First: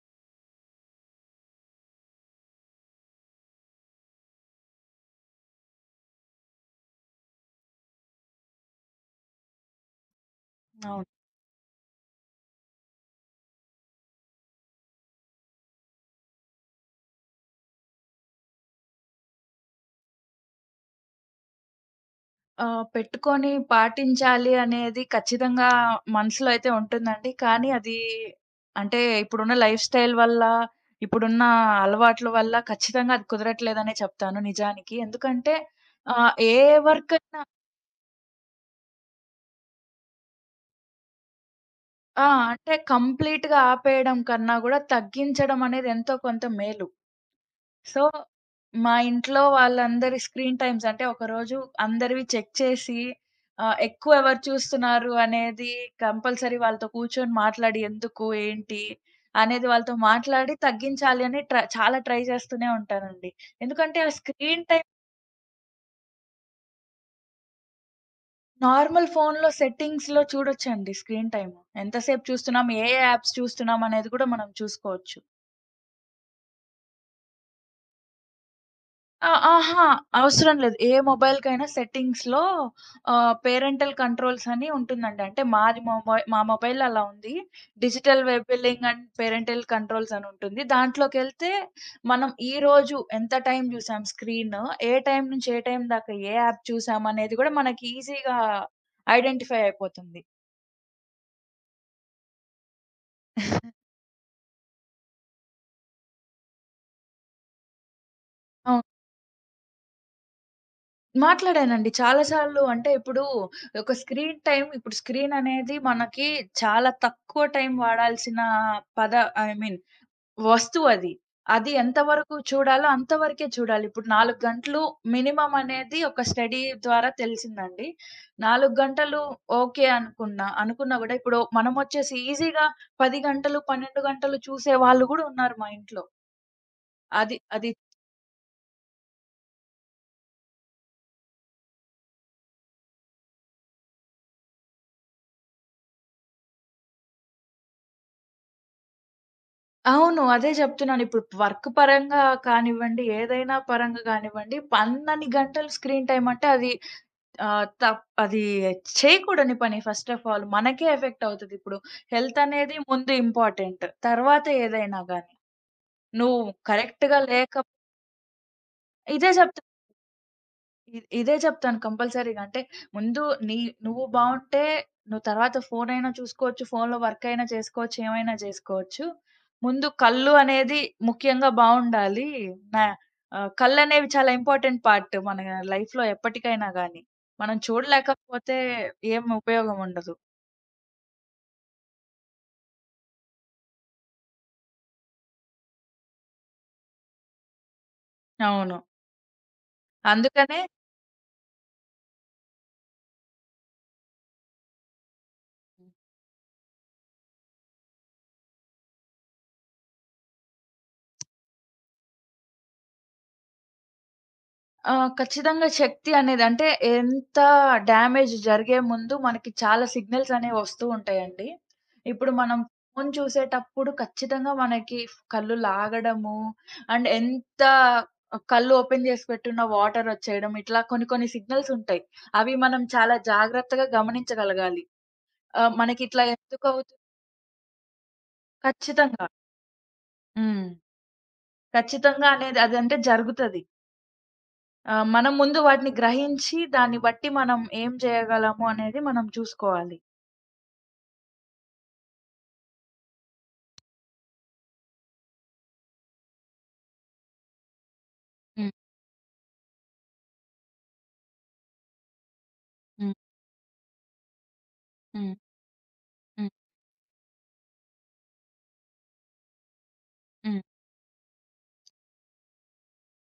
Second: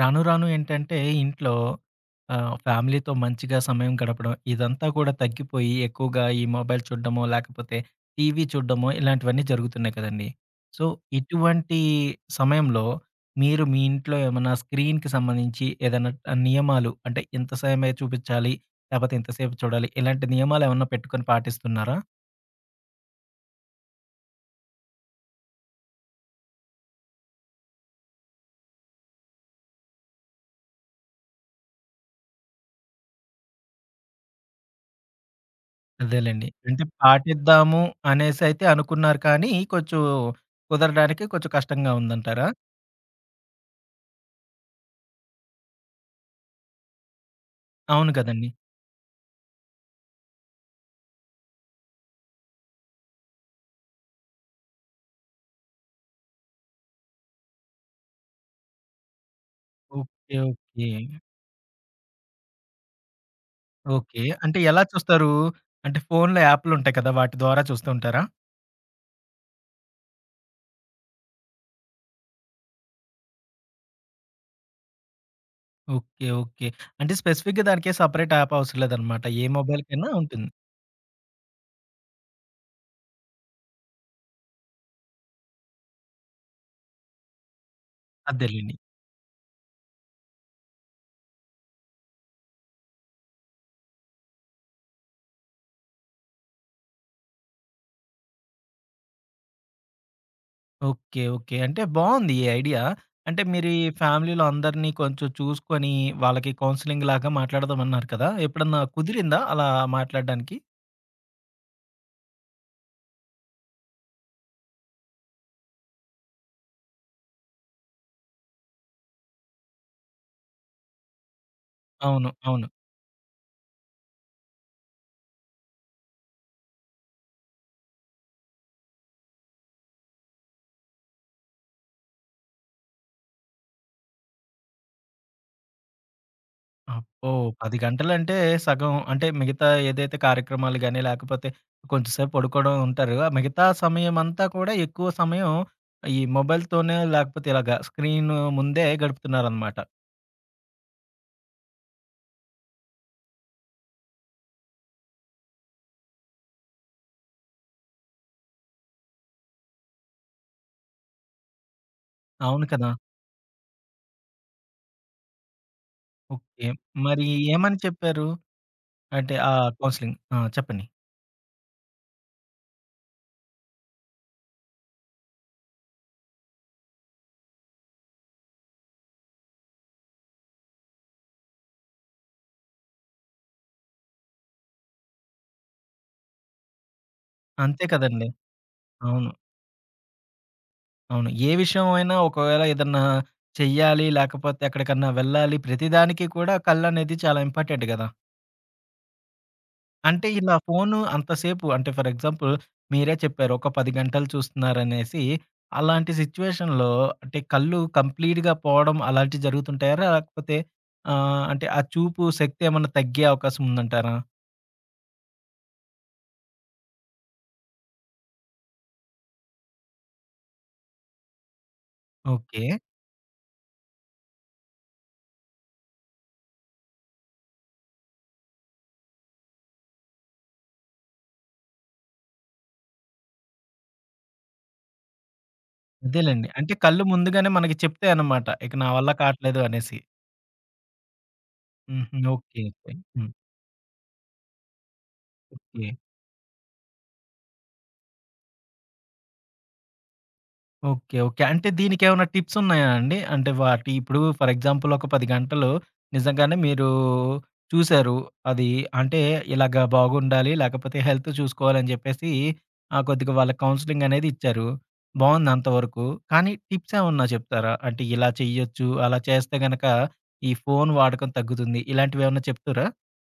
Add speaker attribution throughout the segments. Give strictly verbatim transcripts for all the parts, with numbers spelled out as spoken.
Speaker 1: రాను రాను ఏంటంటే ఇంట్లో ఆహ్, ఫ్యామిలీతో మంచిగా సమయం గడపడం ఇదంతా కూడా తగ్గిపోయి ఎక్కువగా ఈ మొబైల్ చూడడమో, లేకపోతే టీవీ చూడడమో ఇలాంటివన్నీ జరుగుతున్నాయి కదండీ. సో,
Speaker 2: అవును.
Speaker 1: ఇటువంటి సమయంలో మీరు మీ ఇంట్లో ఏమన్నా స్క్రీన్‌కి సంబంధించి ఏదైనా ఆహ్, నియమాలు అంటే ఇంత సమయమే చూపించాలి, లేకపోతే ఇంతసేపు చూడాలి ఇలాంటి నియమాలు ఏమన్నా పెట్టుకొని పాటిస్తున్నారా?
Speaker 2: ఆహ్, పెట్టుకొని పాటించాలి అనేది ఖచ్చితంగా మనసులో అయితే ఉంటుందండి. కానీ అది అంటే ఇప్పుడున్న లైఫ్ స్టైల్ వల్ల, ఇప్పుడున్న అలవాట్ల వల్ల ఖచ్చితంగా అది కుదరట్లేదనే చెప్తాను నిజానికి. ఎందుకంటే ఆహ్,
Speaker 1: అదేలెండి.
Speaker 2: ఏ
Speaker 1: అంటే
Speaker 2: వర్కైనా
Speaker 1: పాటిద్దాము అనేసైతే అనుకున్నారు కానీ కొంచెం కుదరడానికి కొంచెం కష్టంగా
Speaker 2: ఆ!
Speaker 1: ఉందంటారా?
Speaker 2: అంటే కంప్లీట్‌గా ఆపేయడం కన్నా గూడా తగ్గించడం అనేది ఎంతో కొంత మేలు. సో,
Speaker 1: అవును కదండీ.
Speaker 2: మా ఇంట్లో వాళ్ళందరి స్క్రీన్ టైమ్స్ అంటే ఒకరోజు అందరివి చెక్ చేసి ఆహ్, ఎక్కువ ఎవరు చూస్తున్నారు అనేది కంపల్సరీ వాళ్ళతో కూర్చొని మాట్లాడి ఎందుకు, ఏంటి అనేది వాళ్ళతో
Speaker 1: ఓకే.
Speaker 2: మాట్లాడి
Speaker 1: ఓకే.
Speaker 2: తగ్గించాలి అని ట్ర చాలా ట్రై చేస్తూనే ఉంటానండి. ఎందుకంటే ఆ
Speaker 1: ఓకే. అంటే
Speaker 2: స్క్రీన్
Speaker 1: ఎలా
Speaker 2: టైమ్
Speaker 1: చూస్తారు? అంటే ఫోన్‌లో యాప్‌లుంటాయి కదా! వాటి ద్వారా చూస్తూ ఉంటారా?
Speaker 2: నార్మల్ ఫోన్‌లో సెట్టింగ్స్‌లో చూడొచ్చండి స్క్రీన్ టైమ్. ఎంతసేపు చూస్తున్నాం, ఏ యాప్స్ చూస్తున్నాం అనేది కూడా మనం చూసుకోవచ్చు.
Speaker 1: ఓకే. ఓకే. అంటే స్పెసిఫిక్‌గా దానికే సెపరేట్ యాప్ అవసరం లేదనమాట.
Speaker 2: ఆ!
Speaker 1: ఏ
Speaker 2: అహా!
Speaker 1: మొబైల్‌కైనా ఉంటుంది.
Speaker 2: అవసరం లేదు. ఏ మొబైల్‌కైనా సెట్టింగ్స్‌లో ఆహ్, పేరెంటల్ కంట్రోల్స్ అని ఉంటుందండి. అంటే మాది మొబై మా మొబైల్‌లో అలా ఉంది. డిజిటల్ వెబ్
Speaker 1: అదేలెండి.
Speaker 2: బిల్లింగ్ అండ్ పేరెంటల్ కంట్రోల్స్ అని ఉంటుంది. దాంట్లోకెళ్తే మనం ఈరోజు ఎంత టైం చూసాం స్క్రీన్, ఏ టైం నుంచి ఏ టైం దాకా ఏ యాప్ చూసాం అనేది కూడా మనకి ఈజీగా ఐడెంటిఫై అయిపోతుంది.
Speaker 1: ఓకే. ఓకే. అంటే బావుంది ఈ ఐడియా. అంటే మీరు ఈ ఫ్యామిలీలో అందరిని కొంచెం చూసుకొని వాళ్ళకి కౌన్సెలింగ్‌లాగా మాట్లాడదామన్నారు కదా! ఎప్పుడన్నా
Speaker 2: అవును.
Speaker 1: కుదిరిందా అలా మాట్లాడడానికి?
Speaker 2: మాట్లాడానండి. చాలా సార్లు అంటే ఇప్పుడు ఒక స్క్రీన్ టైమ్ ఇప్పుడు స్క్రీన్ అనేది మనకి చాలా తక్కువ టైం వాడాల్సిన పద ఐ మీన్ వస్తువు అది. అది
Speaker 1: అవును.
Speaker 2: ఎంతవరకు
Speaker 1: అవును.
Speaker 2: చూడాలో అంతవరకే చూడాలి. ఇప్పుడు నాలుగు గంటలు మినిమమ్ అనేది ఒక స్టడీ ద్వారా తెలిసిందండి. నాలుగు గంటలు ఓకే అనుకున్నా, అనుకున్నా గూడా ఇప్పుడు మనమొచ్చేసి ఈజీగా పది గంటలు, పన్నెండు గంటలు చూసే వాళ్ళు గూడా ఉన్నారు మా ఇంట్లో.
Speaker 1: అబ్బో!
Speaker 2: అది అది
Speaker 1: పది గంటలంటే సగం అంటే మిగతా ఏదైతే కార్యక్రమాలు గాని, లేకపోతే కొంచెంసేపు పడుకోవడం ఉంటారు. ఆ మిగతా సమయమంతా కూడా ఎక్కువ సమయం ఈ మొబైల్‌తోనే లేకపోతే ఇలాగ స్క్రీన్ ముందే గడుపుతున్నారనమాట.
Speaker 2: అవును. అదే జెప్తున్నాను. ఇప్పుడు వర్క్ పరంగా కానివ్వండి, ఏదైనా పరంగా గానివ్వండి, పన్నెన్ని గంటలు స్క్రీన్ టైమ్ అంటే అది ఆహ్, తప్ అది చేయకూడని పని ఫస్ట్ ఆఫ్ ఆల్. మనకే ఎఫెక్ట్ అవుతది. ఇప్పుడు హెల్త్
Speaker 1: అవును
Speaker 2: అనేది
Speaker 1: కదా!
Speaker 2: ముందు ఇంపార్టెంట్. తర్వాత ఏదైనా గాని. నువ్వు
Speaker 1: ఓకే.
Speaker 2: కరెక్ట్‌గా
Speaker 1: మరి
Speaker 2: లేక
Speaker 1: ఏమని చెప్పారు?
Speaker 2: ఇదే
Speaker 1: అంటే
Speaker 2: చెప్
Speaker 1: ఆ కౌన్సెలింగ్. ఆ! చెప్పండి.
Speaker 2: ఇ ఇదే చెప్తాను కంపల్సరీగా. అంటే ముందు నీ నువ్వు బావుంటే నువ్వు తర్వాత ఫోనయినా చూసుకోవచ్చు. ఫోన్‌లో వర్క్ అయినా చేసుకోవచ్చు. ఏమైనా జేసుకోవచ్చు. ముందు కళ్ళు అనేది ముఖ్యంగా బావుండాలి. నా ఆహ్, కళ్ళనేవి చాలా ఇంపార్టెంట్ పార్ట్ మన లైఫ్‌లో ఎప్పటికైనా గాని. మనం
Speaker 1: అంతే కదండీ.
Speaker 2: చూడలేకపోతే ఏం
Speaker 1: అవును.
Speaker 2: ఉపయోగం ఉండదు.
Speaker 1: అవును. ఏ విషయమైనా ఒకవేళ ఏదన్నా చెయ్యాలి, లేకపోతే ఎక్కడికన్నా వెళ్ళాలి, ప్రతిదానికి కూడా కళ్ళనేది చాలా ఇంపార్టెంట్ గదా!
Speaker 2: అవును.
Speaker 1: అంటే ఇలా
Speaker 2: అందుకనే
Speaker 1: ఫోను అంతసేపు అంటే ఫర్ ఎగ్జాంపుల్ మీరే చెప్పారు. ఒక పది గంటలు చూస్తున్నారనేసి. అలాంటి సిట్యుయేషన్‌లో అంటే కళ్ళు కంప్లీట్‌గా పోవడం అలాంటివి జరుగుతుంటాయా? లేకపోతే ఆహ్, అంటే ఆ చూపు శక్తి ఏమన్నా తగ్గే అవకాశం ఉందంటారా?
Speaker 2: ఆ! ఖచ్చితంగా శక్తి అనేది అంటే ఎంత డ్యామేజ్ జరిగే ముందు మనకి చాలా సిగ్నల్స్ అనేవి వస్తూ ఉంటాయండి. ఇప్పుడు మనం
Speaker 1: ఓకే.
Speaker 2: ఫోను చూసేటప్పుడు ఖచ్చితంగా మనకి కళ్ళు లాగడము, అండ్ ఎంత కళ్ళు ఓపెన్ చేసి పెట్టున్న వాటర్ వచ్చేయడం ఇట్లా కొన్ని కొన్ని సిగ్నల్స్ ఉంటాయి. అవి మనం చాలా జాగ్రత్తగా గమనించగలగాలి. ఆహ్, మనకిట్లా
Speaker 1: అదేలెండి. అంటే
Speaker 2: ఎందుకవుతు
Speaker 1: కళ్ళు ముందుగానే మనకి చెప్తాయన్నమాట. ఇక నా వల్ల
Speaker 2: ఖచ్చితంగా.
Speaker 1: కాట్లేదు అనేసి.
Speaker 2: హ్మ్.
Speaker 1: హుహు.
Speaker 2: ఖచ్చితంగా అనేది
Speaker 1: ఓకే. ఓకే.
Speaker 2: అదంటే
Speaker 1: హ్మ్.
Speaker 2: జరుగుతది. ఆ! మనం ముందు
Speaker 1: ఓకే.
Speaker 2: వాటిని గ్రహించి దాన్ని బట్టి మనం ఏం చేయగలము అనేది మనం చూసుకోవాలి.
Speaker 1: ఓకే. ఓకే. అంటే దీనికేమన్నా టిప్సున్నాయా అండి? అంటే వాటి ఇప్పుడు ఫర్ ఎగ్జాంపుల్ ఒక పది గంటలు నిజంగానే మీరు చూసారు. అది
Speaker 2: హ్మ్.
Speaker 1: అంటే ఇలాగ బాగుండాలి, లేకపోతే హెల్త్ చూసుకోవాలని జెప్పేసి ఆహ్,
Speaker 2: హ్మ్.
Speaker 1: కొద్దిగా వాళ్ళకి కౌన్సెలింగ్ అనేది ఇచ్చారు.
Speaker 2: హ్మ్.
Speaker 1: బావుంది అంతవరకు.
Speaker 2: హ్మ్.
Speaker 1: కానీ టిప్సేమన్నా చెప్తారా? అంటే ఇలా చెయ్యొచ్చు, అలా చేస్తే గనక ఈ
Speaker 2: హ్మ్.
Speaker 1: ఫోను వాడకం తగ్గుతుంది. ఇలాంటివేమన్నా చెప్తారా?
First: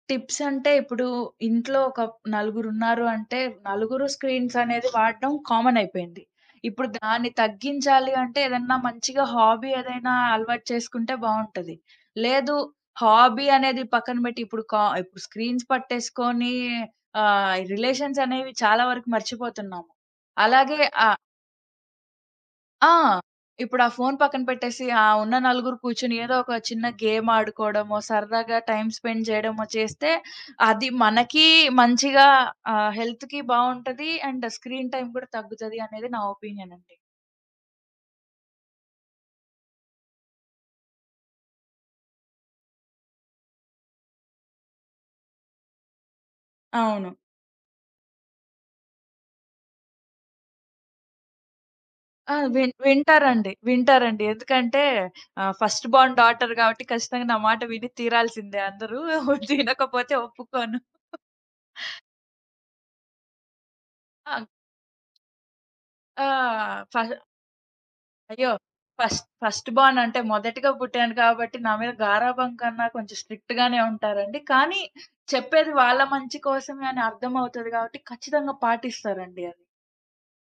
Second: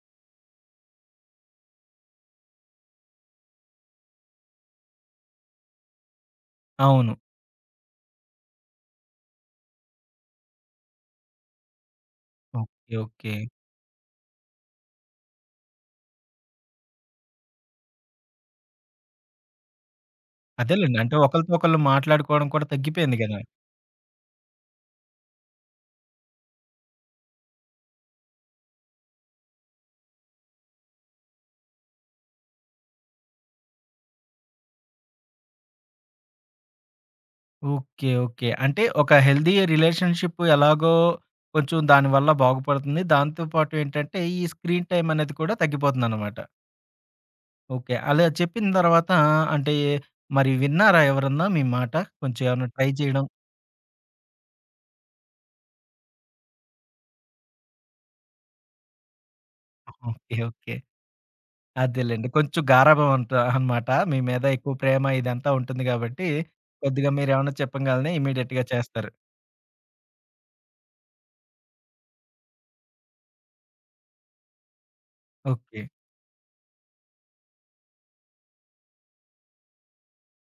Speaker 2: టిప్స్ అంటే ఇప్పుడు ఇంట్లో ఒక నలుగురున్నారు అంటే నలుగురు స్క్రీన్స్ అనేది వాడడం కామన్ అయిపోయింది. ఇప్పుడు
Speaker 1: అవును.
Speaker 2: దాన్ని తగ్గించాలి అంటే ఏదన్నా మంచిగా హాబీ ఏదైనా అలవాటు చేసుకుంటే బావుంటది. లేదు
Speaker 1: ఓకే. ఓకే.
Speaker 2: హాబీ అనేది పక్కన పెట్టి ఇప్పుడు కా ఇప్పుడు స్క్రీన్స్ పట్టేసుకొని ఆహ్, రిలేషన్స్ అనేవి చాలా వరకు మర్చిపోతున్నాము. అలాగే
Speaker 1: అదేలెండి.
Speaker 2: ఆ
Speaker 1: అంటే ఒకళ్ళతో ఒకళ్ళు మాట్లాడుకోవడం కూడా
Speaker 2: ఆ!
Speaker 1: తగ్గిపోయింది గదా!
Speaker 2: ఇప్పుడు ఆ ఫోను పక్కన పెట్టేసి, ఆ ఉన్న నలుగురు కూర్చొని ఏదో ఒక చిన్న గేమ్ ఆడుకోవడమో, సరదాగా టైమ్ స్పెండ్ చేయడమో చేస్తే, అది మనకి మంచిగా ఆహ్, హెల్త్‌కి బావుంటది. అండ్ స్క్రీన్ టైమ్ కూడా తగ్గుతది అనేది నా ఒపీనియన్ అండి.
Speaker 1: ఓకే. ఓకే. అంటే ఒక హెల్తీ రిలేషన్‌షిప్ ఎలాగో కొంచెం దానివల్ల బాగుపడుతుంది. దాంతో పాటు ఏంటంటే ఈ స్క్రీన్ టైమ్ అనేది కూడా తగ్గిపోతుందనమాట.
Speaker 2: అవును.
Speaker 1: ఓకే. అలా చెప్పిన తర్వాత అంటే మరి విన్నారా ఎవరన్నా మీ మాట?
Speaker 2: ఆ!
Speaker 1: కొంచెం ఏమన్నా
Speaker 2: విన్
Speaker 1: ట్రై చేయడం
Speaker 2: వింటారండి. వింటారండి. ఎందుకంటే ఆహ్, ఫస్ట్ బోర్న్ డాటర్ కాబట్టి ఖచ్చితంగా నా మాట విని తీరాల్సిందే అందరూ. వినకపోతే
Speaker 1: ఓకే. ఓకే.
Speaker 2: ఒప్పుకోను.
Speaker 1: అదేలెండి. కొంచెం గారాబం అంట అనమాట. మీ
Speaker 2: ఆ!
Speaker 1: మీద ఎక్కువ ప్రేమ ఇదంతా ఉంటుంది
Speaker 2: ఆ!
Speaker 1: కాబట్టి
Speaker 2: ఫ
Speaker 1: కొద్దిగా మీరేమన్నా చెప్పంగాల్నే
Speaker 2: అయ్యో!
Speaker 1: ఇమ్మీడియేట్‌గా చేస్తారు.
Speaker 2: ఫస్ట్ ఫస్ట్ బోర్న్ అంటే మొదటిగా పుట్టాను కాబట్టి నా మీద గారాబం కన్నా కొంచెం స్ట్రిక్ట్ గానే ఉంటారండి. కానీ చెప్పేది
Speaker 1: ఓకే.
Speaker 2: వాళ్ళ మంచి కోసమే అని అర్థమవుతది కాబట్టి ఖచ్చితంగా పాటిస్తారండి అది.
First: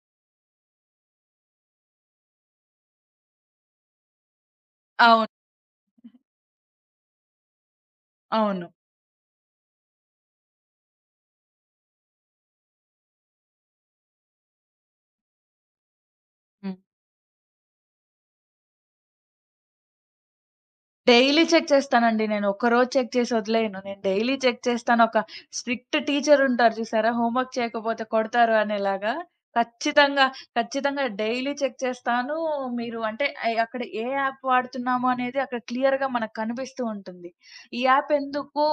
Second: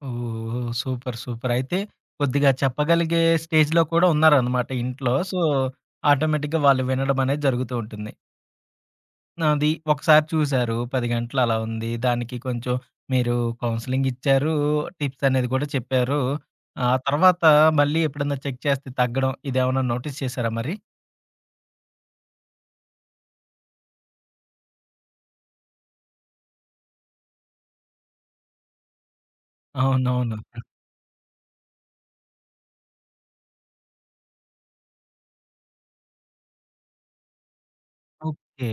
Speaker 1: ఓహ్! సూపర్. సూపర్. అయితే కొద్దిగా చెప్పగలిగే స్టేజ్‌లో కూడా ఉన్నారనమాట ఇంట్లో.
Speaker 2: అవును.
Speaker 1: సో, ఆటోమేటిక్‌గా వాళ్ళు వినడం అనేది జరుగుతూ ఉంటుంది.
Speaker 2: అవును.
Speaker 1: అది ఒకసారి చూసారు పది గంటలు అలా ఉంది. దానికి కొంచెం మీరు కౌన్సెలింగ్ ఇచ్చారు. టిప్స్ అనేది కూడా చెప్పారు.
Speaker 2: హ్మ్.
Speaker 1: ఆ తర్వాత మళ్ళీ ఎప్పుడన్నా చెక్ చేస్తే తగ్గడం ఇదేమన్నా నోటీస్ చేసారా మరి?
Speaker 2: డైలీ చెక్ చేస్తానండి నేను. ఒక్కరోజు చెక్ చేసి వదిలేయను. నేను డైలీ చెక్ చేస్తాను. ఒక స్ట్రిక్ట్ టీచర్ ఉంటారు చూసారా? హోంవర్క్ చేయకపోతే కొడతారు అనేలాగా. ఖచ్చితంగా,
Speaker 1: అవునవును.
Speaker 2: ఖచ్చితంగా డైలీ చెక్ చేస్తాను. మీరు అంటే అయ్ అక్కడ ఏ యాప్ వాడుతున్నాము అనేది అక్కడ క్లియర్‌గా మనకు కనిపిస్తూ ఉంటుంది. ఈ యాప్ ఎందుకు,
Speaker 1: ఓకే.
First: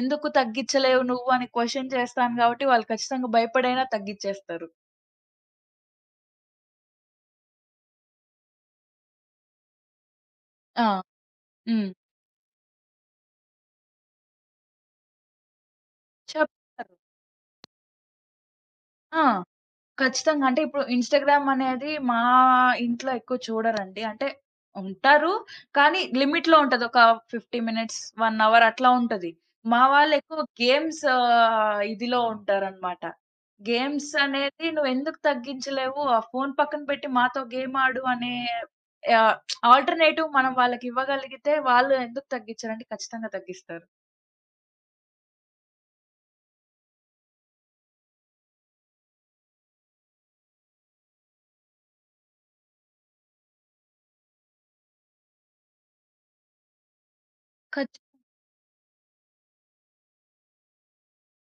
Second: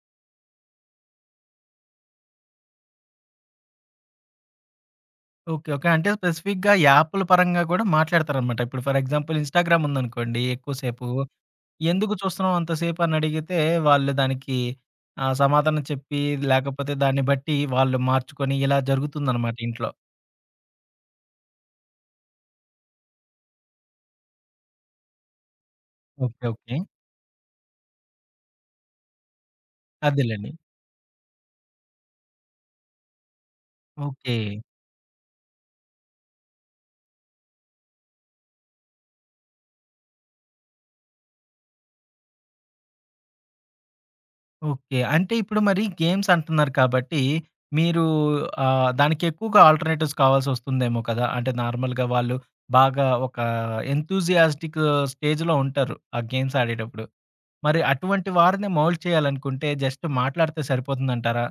Speaker 2: ఎందుకు తగ్గించలేవు నువ్వు అని క్వెషన్ చేస్తాను కాబట్టి, వాళ్ళు ఖచ్చితంగా భయపడైనా తగ్గిచ్చేస్తారు.
Speaker 1: ఓకే. ఓకే. అంటే స్పెసిఫిక్‌గా యాపుల పరంగా కూడా మాట్లాడతారనమాట. ఇప్పుడు ఫర్ ఎగ్జాంపుల్ ఇన్‌స్టాగ్రామ్ ఉందనుకోండి
Speaker 2: ఆ!
Speaker 1: ఎక్కువసేపు
Speaker 2: హ్మ్.
Speaker 1: ఎందుకు చూస్తున్నాం అంత సేపు అని అడిగితే, వాళ్ళు దానికి ఆహ్, సమాధానం చెప్పి, లేకపోతే
Speaker 2: చెప్తారు.
Speaker 1: దాన్ని బట్టి వాళ్ళు మార్చుకొని ఇలా
Speaker 2: ఆ!
Speaker 1: జరుగుతుందనమాట ఇంట్లో.
Speaker 2: ఖచ్చితంగా. అంటే ఇప్పుడు ఇన్‌స్టాగ్రామ్ అనేది మా ఇంట్లో ఎక్కువ చూడరండి. అంటే ఉంటారు. కానీ
Speaker 1: ఓకే.
Speaker 2: లిమిట్‌లో
Speaker 1: ఓకే.
Speaker 2: ఉంటది. ఒక యాభై మినిట్స్, ఒక అవర్ అట్లా ఉంటది. మా వాళ్ళు ఎక్కువ
Speaker 1: అదేలెండి.
Speaker 2: గేమ్స్ ఆహ్, ఇదిలో ఉంటారనమాట. Games
Speaker 1: okay.
Speaker 2: అనేది నువ్వెందుకు తగ్గించలేవు? ఆ ఫోను పక్కన పెట్టి మాతో గేమ్ ఆడు అనే ఆహ్, ఆల్టర్‌నేటివ్ మనం వాళ్ళకివ్వగలిగితే వాళ్ళు ఎందుకు తగ్గించరండి? ఖచ్చితంగా తగ్గిస్తారు.
Speaker 1: ఓకే. అంటే ఇప్పుడు మరి గేమ్స్ అంటున్నారు కాబట్టి, మీరు ఆహ్, దానికి ఎక్కువగా ఆల్టర్‌నేటివ్స్ కావాల్సొస్తుందేమో కదా! అంటే నార్మల్‌గా వాళ్ళు బాగా ఒక ఎంతూసియాస్టిక్ స్టేజ్‌లో ఉంటారు. ఆ గేమ్స్ ఆడేటప్పుడు. మరి అటువంటి వారిని మౌల్డ్ చేయాలనుకుంటే జస్ట్ మాట్లాడితే సరిపోతుందంటారా?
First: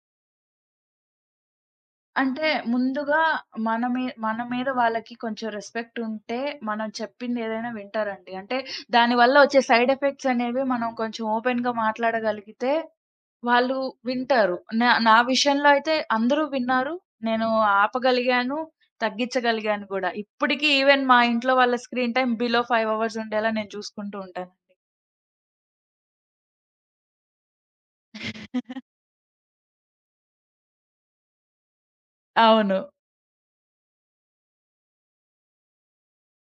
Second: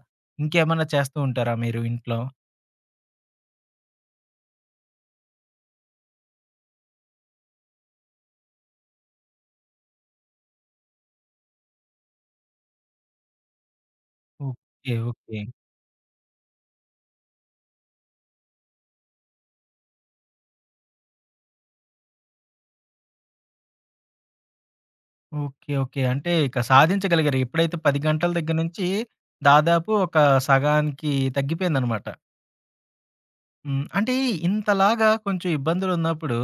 Speaker 1: ఇంకేమన్నా చేస్తూ ఉంటారా మీరు ఇంట్లో?
Speaker 2: అంటే ముందుగా మన మీ మన మీద వాళ్ళకి కొంచెం రెస్పెక్ట్ ఉంటే, మనం చెప్పింది ఏదైనా వింటారండి. అంటే దానివల్ల వచ్చే సైడ్ ఎఫెక్ట్స్ అనేవి మనం కొంచెం ఓపెన్‌గా మాట్లాడగలిగితే, వాళ్ళు వింటారు. నా
Speaker 1: ఓకే.
Speaker 2: నా
Speaker 1: ఓకే.
Speaker 2: విషయంలో అయితే అందరూ విన్నారు. నేను ఆపగలిగాను, తగ్గించగలిగాను గూడా. ఇప్పటికి ఈవెన్ మా ఇంట్లో వాళ్ళ స్క్రీన్ టైమ్ బిలో ఐదు అవర్స్ ఉండేలా నేను చూసుకుంటూ ఉంటానండి.
Speaker 1: ఓకే. ఓకే. అంటే ఇక సాధించగలిగారు. ఎప్పుడైతే పది గంటల దగ్గర నుంచి దాదాపు ఒక సగానికి తగ్గిపోయిందనమాట.
Speaker 2: అవును.
Speaker 1: హ్మ్. అంటే ఇంతలాగా కొంచెం ఇబ్బందులున్నప్పుడు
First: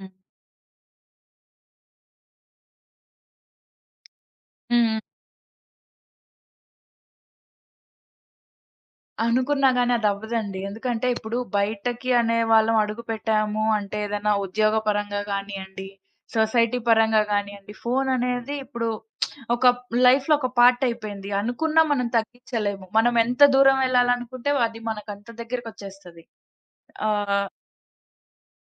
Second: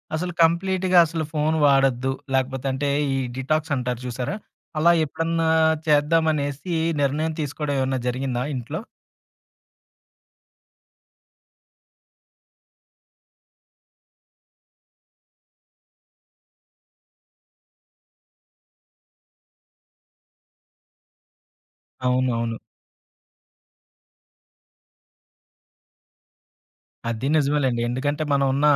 Speaker 2: హ్మ్.
Speaker 1: అసలు కంప్లీట్‌గా అసలు ఫోను వాడొద్దు. లేకపోతే అంటే ఈ డిటాక్స్ అంటారు చూసారా? అలా
Speaker 2: హ్మ్.
Speaker 1: ఎప్పుడన్నా చేద్దామనేసి నిర్ణయం తీసుకోవడం ఏమన్నా జరిగిందా ఇంట్లో?
Speaker 2: అనుకున్నా గాని అదవ్వదండి. ఎందుకంటే ఇప్పుడు బయటకి అనే వాళ్ళం అడుగుపెట్టాము అంటే ఏదైనా ఉద్యోగ పరంగా గానియండి, సొసైటీ పరంగా గానియండి, ఫోను అనేది ఇప్పుడు ఒక లైఫ్‌లో ఒక పార్ట్ అయిపోయింది. అనుకున్నా మనం
Speaker 1: అవునవును.
Speaker 2: తగ్గించలేము. మనం ఎంత దూరం వెళ్ళాలనుకుంటే అది మనకంత దగ్గరకొచ్చేస్తది.
Speaker 1: అది
Speaker 2: ఆహ్,
Speaker 1: నిజమేలెండి. ఎందుకంటే మనం ఉన్న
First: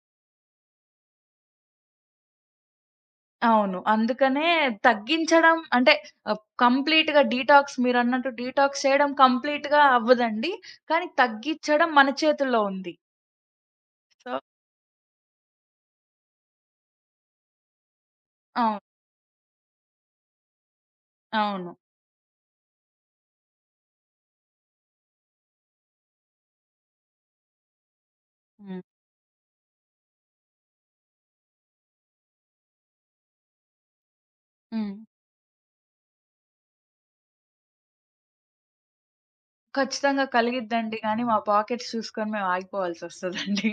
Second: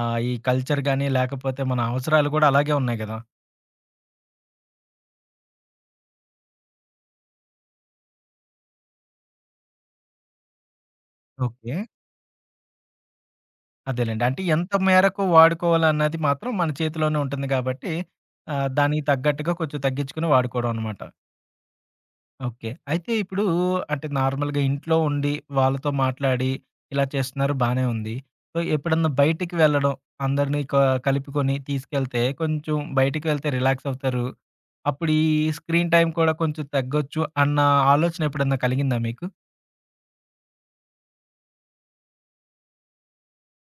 Speaker 1: ఆహ్, ఈ కల్చర్ గాని లేకపోతే మన అవసరాలు కూడా అలాగే ఉన్నాయి గదా!
Speaker 2: అవును. అందుకనే తగ్గించడం అంటే ఆహ్, కంప్లీట్‌గా డీటాక్స్ మీరన్నట్టు డీటాక్స్ చేయడం కంప్లీట్‌గా అవ్వదండి. కానీ
Speaker 1: ఓకే.
Speaker 2: తగ్గించడం మన చేతుల్లో ఉంది.
Speaker 1: అదేలెండి.
Speaker 2: సో
Speaker 1: అంటే ఎంత మేరకు వాడుకోవాలన్నది మాత్రం మన చేతిలోనే ఉంటుంది కాబట్టి, ఆహ్,
Speaker 2: అవును.
Speaker 1: దానికి తగ్గట్టుగా కొంచెం తగ్గించుకొని వాడుకోవడం అనమాట.
Speaker 2: అవును.
Speaker 1: ఓకే. అయితే ఇప్పుడు అంటే నార్మల్‌గా ఇంట్లో ఉండి వాళ్ళతో మాట్లాడి ఇలా చేస్తున్నారు బానే ఉంది. సో,
Speaker 2: హ్మ్.
Speaker 1: ఎప్పుడన్నా బయటికి వెళ్ళడం అందరినీ క కలుపుకొని తీసుకెళ్తే కొంచెం బయటికి వెళ్తే రిలాక్స్ అవుతారు.
Speaker 2: హ్మ్.
Speaker 1: అప్పుడు ఈ స్క్రీన్ టైమ్ కూడా కొంచెం తగ్గొచ్చు అన్న ఆలోచన ఎప్పుడన్నా కలిగిందా మీకు?
Speaker 2: ఖచ్చితంగా కలిగిద్దండి. కానీ మా పాకెట్స్ చూసుకొని మేము ఆగిపోవాల్సొస్తదండి.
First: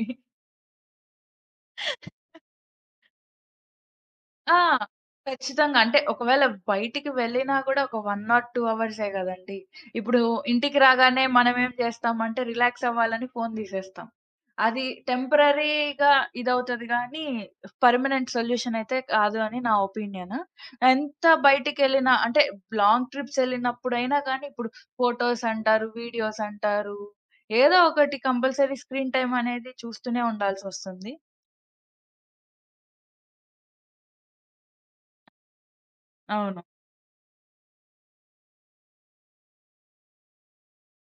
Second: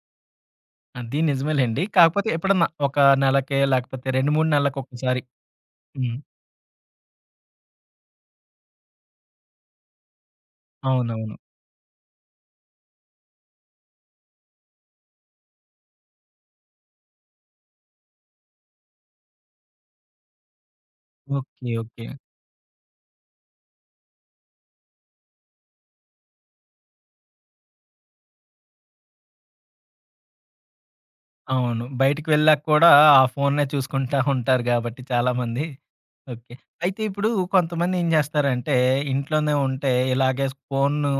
Speaker 1: అది నిజమేలెండి. కాకపోతే ఎప్పుడన్నా ఒక నెలకే లేకపోతే రెండు, మూడు
Speaker 2: ఆ!
Speaker 1: నెలలకొకసారి.
Speaker 2: ఖచ్చితంగా. అంటే
Speaker 1: హ్మ్.
Speaker 2: ఒకవేళ బయటికి వెళ్ళినా గూడా ఒక ఒకటి ఆర్ రెండు అవర్సే గదండీ. ఇప్పుడు ఇంటికి రాగానే
Speaker 1: అవునవును.
Speaker 2: మనమేం జేస్తామంటే రిలాక్స్ అవ్వాలని ఫోన్ తీసేస్తాం. అది టెంపరరీగా ఇదవుతది గానీ, పర్మనెంట్ సొల్యూషన్ అయితే కాదు అని నా ఒపీనియన్. ఎంత
Speaker 1: ఓకే. ఓకే.
Speaker 2: బయటికెళ్ళినా అంటే లాంగ్ ట్రిప్స్ ఎళ్ళినప్పుడైనా గానీ, ఇప్పుడు ఫోటోస్ అంటారు, వీడియోస్ అంటారు. ఏదో ఒకటి కంపల్సరీ స్క్రీన్ టైమ్ అనేది చూస్తూనే ఉండాల్సొస్తుంది.
Speaker 1: అవును. బయటికి వెళ్ళాక కూడా ఆ ఫోన్‌నే చూసుకుంటా ఉంటారు గాబట్టి చాలామంది. ఓకే.
Speaker 2: అవును.
Speaker 1: అయితే ఇప్పుడు కొంతమంది ఏం చేస్తారంటే, ఇంట్లోనే ఉంటే ఇలాగే ఫోన్‌ను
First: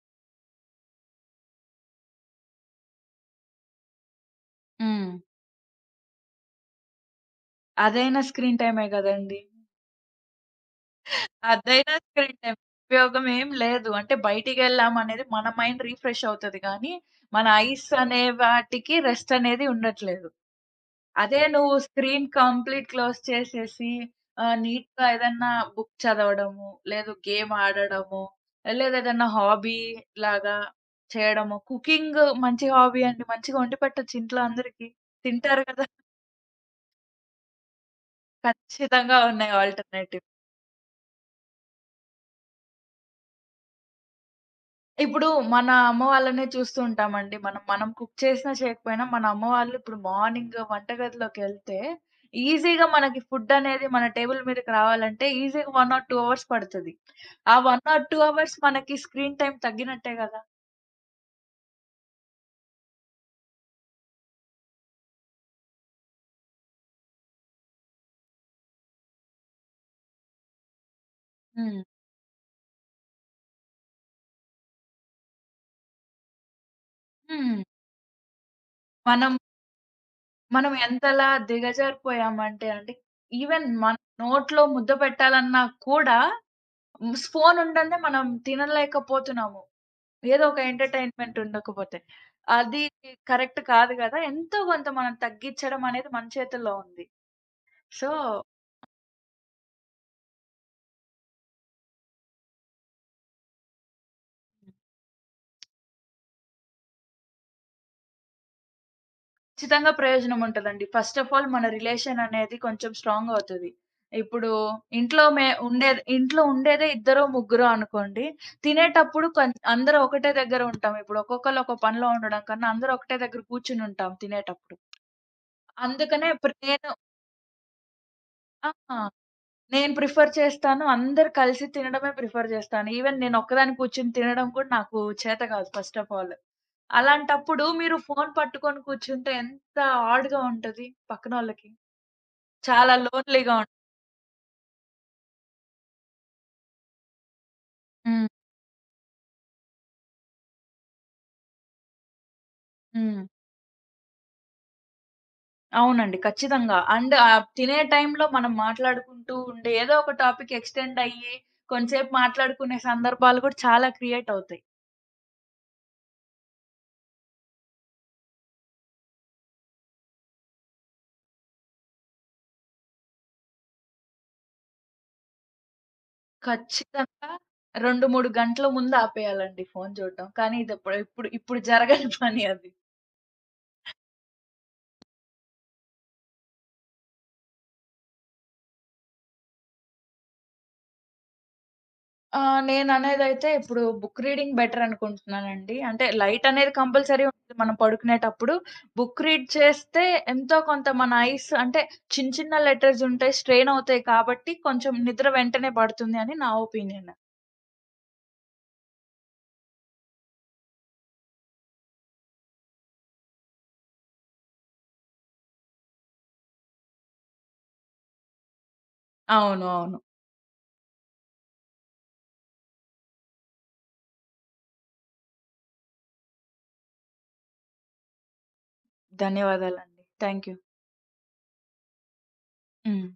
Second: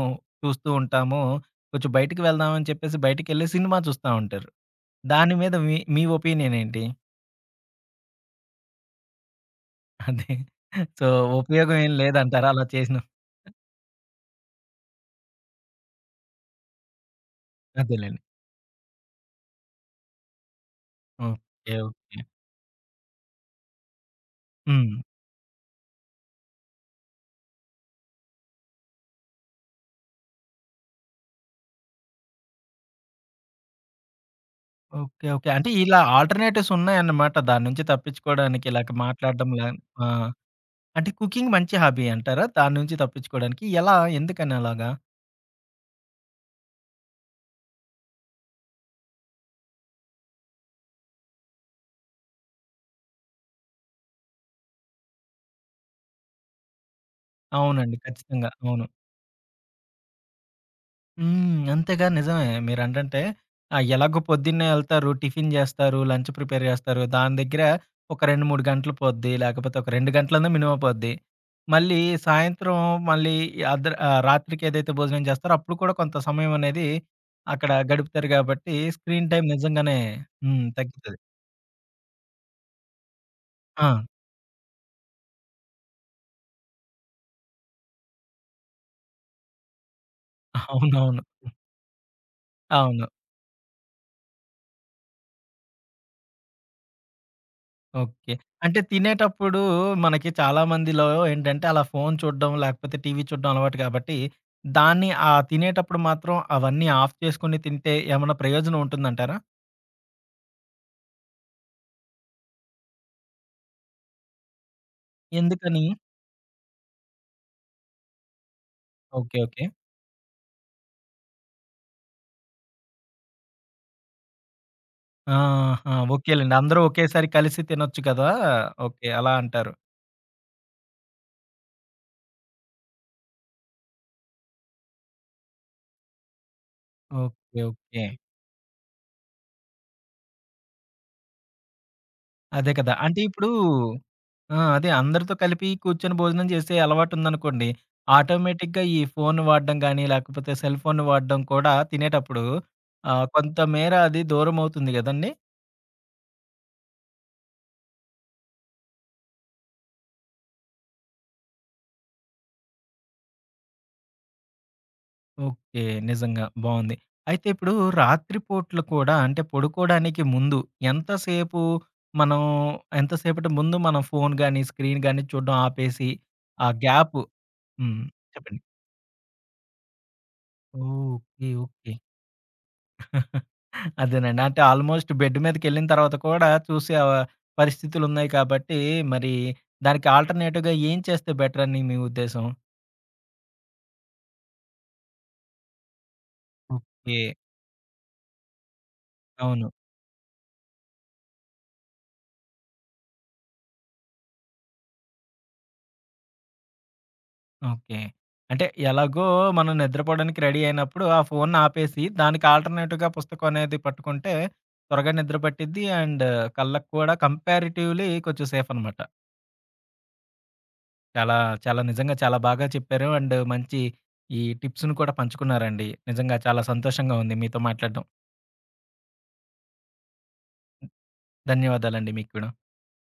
Speaker 1: చూస్తూ ఉంటాము. కొంచెం బయటికి వెళ్దాం అని చెప్పేసి బయటికెళ్ళి సినిమా చూస్తా ఉంటారు.
Speaker 2: హ్మ్.
Speaker 1: దాని మీద మీ మీ ఒపీనియన్ ఏంటి?
Speaker 2: అదైనా స్క్రీన్ టైమే గదండీ!
Speaker 1: అదే. సో, ఉపయోగం ఏం
Speaker 2: అదైనా స్క్రీన్
Speaker 1: లేదంటారా
Speaker 2: టైమ్.
Speaker 1: అలా చేసిన?
Speaker 2: ఉపయోగం ఏం లేదు. అంటే బయటికెళ్ళామనేది మన మైండ్ రిఫ్రెష్ అవుతది గానీ, మన ఐస్
Speaker 1: అదేలెండి.
Speaker 2: అనే వాటికి రెస్ట్ అనేది ఉండట్లేదు. అదే నువ్వు
Speaker 1: okay. Okay.
Speaker 2: Screen complete close చేసేసి ఆహ్,
Speaker 1: హ్మ్.
Speaker 2: నీట్‌గా ఏదన్నా బుక్ చదవడము, లేదు గేమ్ ఆడడము, లేదా ఏదన్నా హాబీ లాగా చేయడము. కుకింగ్ మంచి హాబీ అండి. మంచిగా వండి పెట్టొచ్చు ఇంట్లో అందరికి.
Speaker 1: ఓకే. ఓకే.
Speaker 2: తింటారు
Speaker 1: అంటే
Speaker 2: కదా!
Speaker 1: ఇలా ఆల్టర్‌నేటివ్స్ ఉన్నాయన్నమాట. దాని నుంచి తప్పించుకోవడానికి ఇలాగ
Speaker 2: ఖచ్చితంగా
Speaker 1: మాట్లాడడం
Speaker 2: ఉన్నాయి
Speaker 1: లా ఆ!
Speaker 2: ఆల్టర్‌నేటివ్స్.
Speaker 1: అంటే కుకింగ్ మంచి హాబీ అంటారా? దాని నుంచి తప్పించుకోవడానికి ఎలా? ఎందుకని అలాగా?
Speaker 2: ఇప్పుడు మన అమ్మ వాళ్ళనే చూస్తూ ఉంటామండి. మనం, మనం కుక్ చేసినా చేయకపోయినా మన అమ్మ వాళ్ళు ఇప్పుడు మార్నింగ్ వంటగదిలోకెళ్తే ఈజీగా మనకి ఫుడ్ అనేది మన టేబుల్ మీదకి రావాలంటే ఈజీగా ఒకటి ఆర్ రెండు అవర్స్ పడతది. ఆ ఒకటి
Speaker 1: అవునండి.
Speaker 2: ఆర్ రెండు
Speaker 1: ఖచ్చితంగా.
Speaker 2: అవర్స్
Speaker 1: అవును.
Speaker 2: మనకి స్క్రీన్ టైమ్ తగ్గినట్టే గదా!
Speaker 1: హ్మ్. అంతేగా నిజమే. మీరంటంటే ఆహ్, ఎలాగో పొద్దున్నే ఎళ్తారు. టిఫిన్ జేస్తారు. లంచ్ ప్రిపేర్ జేస్తారు. దాని దగ్గర ఒక రెండు, మూడు గంటలు పోద్ది. లేకపోతే ఒక రెండు గంటలన్నా మినిమమ్ పోద్ది.
Speaker 2: హ్మ్.
Speaker 1: మళ్ళీ సాయంత్రం మళ్ళీ అద్ర ఆహ్, రాత్రికి ఏదైతే భోజనం జేస్తారో అప్పుడు కూడా కొంత సమయం అనేది
Speaker 2: హ్మ్.
Speaker 1: అక్కడ గడుపుతారు గాబట్టి స్క్రీన్
Speaker 2: మనం,
Speaker 1: టైమ్ నిజంగానే హ్మ్.
Speaker 2: మనం
Speaker 1: తగ్గుతది.
Speaker 2: ఎంతలా దిగజారిపోయామంటే అండి ఈవెన్
Speaker 1: ఆ!
Speaker 2: మన నోట్లో ముద్ద పెట్టాలన్నా కూడా స్ ఫోను ఉండందే మనం తినలేకపోతున్నాము. ఏదో ఒక
Speaker 1: అవునవును.
Speaker 2: ఎంటర్‌టైన్‌మెంట్ ఉండకపోతే. అది
Speaker 1: అవును.
Speaker 2: కరెక్ట్ కాదు గదా! ఎంతో కొంత మనం తగ్గిచ్చడం అనేది మన చేతుల్లో ఉంది. So,
Speaker 1: okay. అంటే తినేటప్పుడు మనకి చాలా మందిలో ఏంటంటే అలా ఫోను చూడడం, లేకపోతే టీవీ చూడడం అలవాటు కాబట్టి, దాన్ని ఆ తినేటప్పుడు మాత్రం అవన్నీ ఆఫ్ చేసుకొని తింటే ఏమన్నా ప్రయోజనం ఉంటుందంటారా?
Speaker 2: ఖచ్చితంగా ప్రయోజనం ఉంటదండి. ఫస్ట్ ఆఫ్ ఆల్ మన రిలేషన్ అనేది కొంచెం స్ట్రాంగ్ అవుతది. ఇప్పుడు ఇంట్లో మే
Speaker 1: ఎందుకని?
Speaker 2: ఉండేది ఇంట్లో ఉండేదే ఇద్దరో, ముగ్గురో అనుకోండి. తినేటప్పుడు
Speaker 1: ఓకే.
Speaker 2: కొం
Speaker 1: ఓకే.
Speaker 2: అందరూ ఒకటే దగ్గర ఉంటాం. ఇప్పుడు ఒక్కొక్కళ్ళు ఒక్కో పనిలో ఉండడం కన్నా అందరూ ఒకటే దగ్గర కూర్చుని ఉంటాం తినేటప్పుడు.
Speaker 1: ఆహా!
Speaker 2: అందుకనే ఇప్పుడు
Speaker 1: ఓకేలెండి. అందరూ
Speaker 2: నేను
Speaker 1: ఒకేసారి కలిసి తినొచ్చు కదా!
Speaker 2: ఆ!
Speaker 1: ఓకే. అలా అంటారు.
Speaker 2: నేను ప్రిఫర్ చేస్తాను. అందరూ కలిసి తినడమే ప్రిఫర్ చేస్తాను. ఈవెన్ నేనొక్కదాన్ని కూర్చొని తినడం కూడా నాకు చేత కాదు ఫస్ట్ ఆఫ్ ఆల్.
Speaker 1: ఓకే.
Speaker 2: అలాంటప్పుడు మీరు
Speaker 1: ఓకే.
Speaker 2: ఫోను పట్టుకొని కూర్చుంటే ఎంత ఆడ్‌గా ఉంటది పక్కనోళ్ళకి.
Speaker 1: అదే కదా!
Speaker 2: చాలా
Speaker 1: అంటే ఇప్పుడు
Speaker 2: లోన్‌లీ‌గా ఉం
Speaker 1: ఆ! అదే అందరితో కలిపి కూర్చొని భోజనం చేసే అలవాటుందనుకోండి.
Speaker 2: హ్మ్.
Speaker 1: ఆటోమేటిక్‌గా ఈ ఫోన్ వాడడం గానీ, లేకపోతే సెల్ ఫోన్ వాడడం కూడా తినేటప్పుడు
Speaker 2: హ్మ్.
Speaker 1: ఆహ్, కొంతమేర అది దూరమవుతుంది గదండీ!
Speaker 2: అవునండి. ఖచ్చితంగా. అండ్ ఆహ్, తినే టైంలో మనం మాట్లాడుకుంటూ ఉండే ఏదో ఒక టాపిక్ ఎక్స్‌టెండ్ అయ్యి కొంచేపు మాట్లాడుకునే సందర్భాలు కూడా చాలా క్రియేట్ అవుతాయి.
Speaker 1: ఓకే. నిజంగా బావుంది. అయితే ఇప్పుడు రాత్రి పూటలు కూడా అంటే పడుకోవడానికి ముందు ఎంత సేపు మనం ఎంతసేపటి ముందు మనం ఫోన్ గానీ, స్క్రీన్ గానీ చూడడం ఆపేసి ఆ గ్యాప్
Speaker 2: ఖచ్చితంగా
Speaker 1: హ్మ్.
Speaker 2: రెండు, మూడు
Speaker 1: చెప్పండి.
Speaker 2: గంటల ముందు ఆపేయాలండి ఫోను చూడడం. కానీ ఇదప్పుడు ఇప్పుడు ఇప్పుడు
Speaker 1: ఓకే.
Speaker 2: ఇప్పుడు
Speaker 1: ఓకే.
Speaker 2: జరగని పని అది.
Speaker 1: అదేనండి. అంటే ఆల్‌మోస్ట్ బెడ్ మీదకెళ్ళిన తర్వాత కూడా చూసే ఆహ్, పరిస్థితులున్నాయి కాబట్టి, మరి దానికి ఆల్టర్‌నేటివ్‌గా ఏం చేస్తే బెటరని మీ ఉద్దేశం?
Speaker 2: ఆహ్, నేననేదైతే ఇప్పుడు బుక్ రీడింగ్ బెటర్ అనుకుంటున్నానండి. అంటే లైట్ అనేది
Speaker 1: ఓకే.
Speaker 2: కంపల్సరీ ఉంటుంది మనం పడుకునేటప్పుడు. బుక్
Speaker 1: ఏ
Speaker 2: రీడ్
Speaker 1: అవును.
Speaker 2: చేస్తే ఎంతో కొంత మన ఐస్ అంటే చిన్న చిన్న లెటర్స్ ఉంటాయి. స్ట్రెయిన్ అవుతాయి కాబట్టి కొంచెం నిద్ర వెంటనే పడుతుంది అని నా ఒపీనియన్.
Speaker 1: ఓకే. అంటే ఎలాగో మనం నిద్రపోవడానికి రెడీ అయినప్పుడు ఆ ఫోన్‌ని ఆపేసి, దానికి ఆల్టర్‌నేటివ్‌గా పుస్తకం అనేది పట్టుకుంటే త్వరగా నిద్ర పట్టిద్ది. అండ్ కళ్ళకి కూడా కంపారిటివ్‌లీ కొంచెం సేఫ్ అనమాట.
Speaker 2: అవును. అవును.
Speaker 1: చాలా, చాలా నిజంగా చాలా బాగా చెప్పారు. అండ్ మంచి ఈ టిప్స్‌ని కూడా పంచుకున్నారండి. నిజంగా చాలా సంతోషంగా ఉంది మీతో మాట్లాడడం.
Speaker 2: ధన్యవాదాలండి. Thank you.
Speaker 1: ధన్యవాదాలండి మీకు కూడా.
Speaker 2: హ్మ్.